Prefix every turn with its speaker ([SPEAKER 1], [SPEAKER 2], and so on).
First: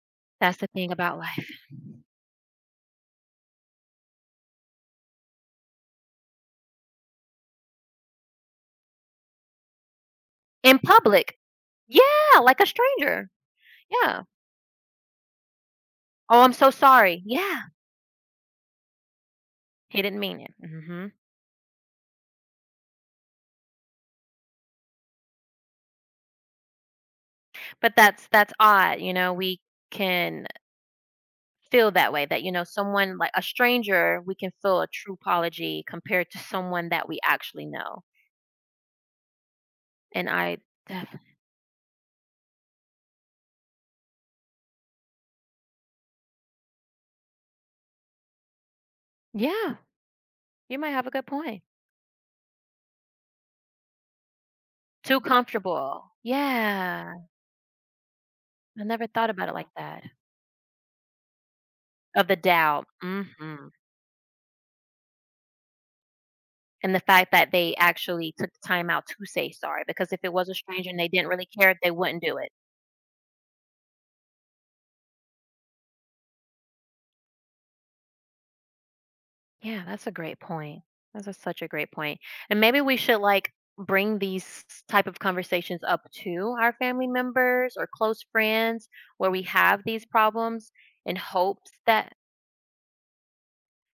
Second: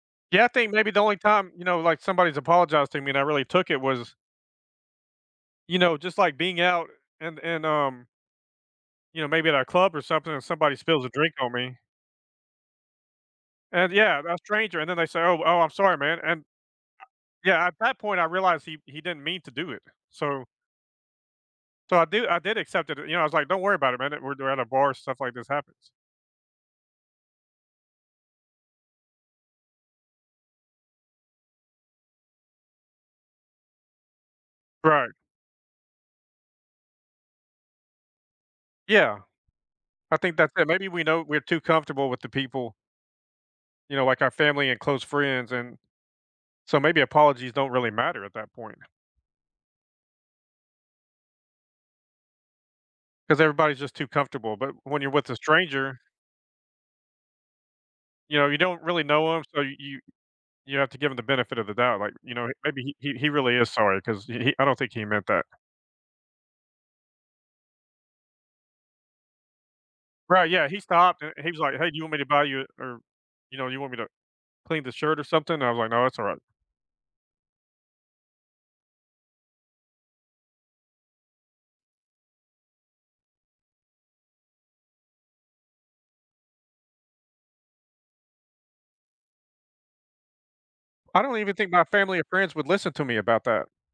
[SPEAKER 1] Yeah, I
[SPEAKER 2] That's the
[SPEAKER 1] think maybe
[SPEAKER 2] thing
[SPEAKER 1] the only
[SPEAKER 2] about life.
[SPEAKER 1] time, you know, like, somebody's apologized to me and I really took it was you know, just, like, being out, and and, um you know, maybe at a club or something, and somebody
[SPEAKER 2] In
[SPEAKER 1] spills a drink
[SPEAKER 2] public.
[SPEAKER 1] on me.
[SPEAKER 2] Yeah, like a stranger.
[SPEAKER 1] And yeah,
[SPEAKER 2] Yeah.
[SPEAKER 1] a stranger, and then they say, "Oh, oh, I'm sorry, man," and
[SPEAKER 2] Oh,
[SPEAKER 1] and
[SPEAKER 2] I'm so sorry. Yeah.
[SPEAKER 1] Yeah, at that point, I realized he d he didn't mean to do it,
[SPEAKER 2] He didn't mean
[SPEAKER 1] so
[SPEAKER 2] it. Mhm.
[SPEAKER 1] so I do I did accept it, you know, I was like, "Don't worry about it, man at we're do at a bar, stuff like this happens."
[SPEAKER 2] But that's that's odd, you know, we can feel that way that, you know, someone li a stranger, we can feel a
[SPEAKER 1] Right.
[SPEAKER 2] true apology compared to someone that we actually know.
[SPEAKER 1] Yeah. I
[SPEAKER 2] and
[SPEAKER 1] think that's
[SPEAKER 2] I
[SPEAKER 1] it, maybe we
[SPEAKER 2] defi
[SPEAKER 1] know we're too comfortable with the people you know, like our family and close friends, and so maybe apologies don't really matter at that point.
[SPEAKER 2] Yeah. You might have a good point.
[SPEAKER 1] 'Cause everybody's just too comfortable, but when you're
[SPEAKER 2] Too
[SPEAKER 1] with a stranger
[SPEAKER 2] comfortable, yeah.
[SPEAKER 1] you know, you don't
[SPEAKER 2] I
[SPEAKER 1] really
[SPEAKER 2] never thought
[SPEAKER 1] know him,
[SPEAKER 2] about it
[SPEAKER 1] so
[SPEAKER 2] like
[SPEAKER 1] you you
[SPEAKER 2] that.
[SPEAKER 1] you have to give him the benefit of the doubt, like,
[SPEAKER 2] Of
[SPEAKER 1] you
[SPEAKER 2] the
[SPEAKER 1] know, he
[SPEAKER 2] doubt.
[SPEAKER 1] maybe he he really is
[SPEAKER 2] Mhm.
[SPEAKER 1] sorry, 'cause he he I don't think he meant that.
[SPEAKER 2] And the fact that they actually took the time out to say sorry, because if it was
[SPEAKER 1] Right,
[SPEAKER 2] a
[SPEAKER 1] yeah, he
[SPEAKER 2] stranger and they
[SPEAKER 1] stopped,
[SPEAKER 2] didn't
[SPEAKER 1] and and
[SPEAKER 2] really
[SPEAKER 1] he was like,
[SPEAKER 2] care,
[SPEAKER 1] "Hey,
[SPEAKER 2] they
[SPEAKER 1] do you want me
[SPEAKER 2] wouldn't
[SPEAKER 1] to
[SPEAKER 2] do
[SPEAKER 1] buy
[SPEAKER 2] it.
[SPEAKER 1] you or," you know, "you want me to clean the shirt or something?" I was like, "No, it's alright."
[SPEAKER 2] Yeah, that's a great point. That is a such a great point, and maybe we should, like, bring these s s type of conversations up to our family members, or close friends where we have these problems in
[SPEAKER 1] I don't even think
[SPEAKER 2] hopes
[SPEAKER 1] my
[SPEAKER 2] that
[SPEAKER 1] family or friends would listen to me about that.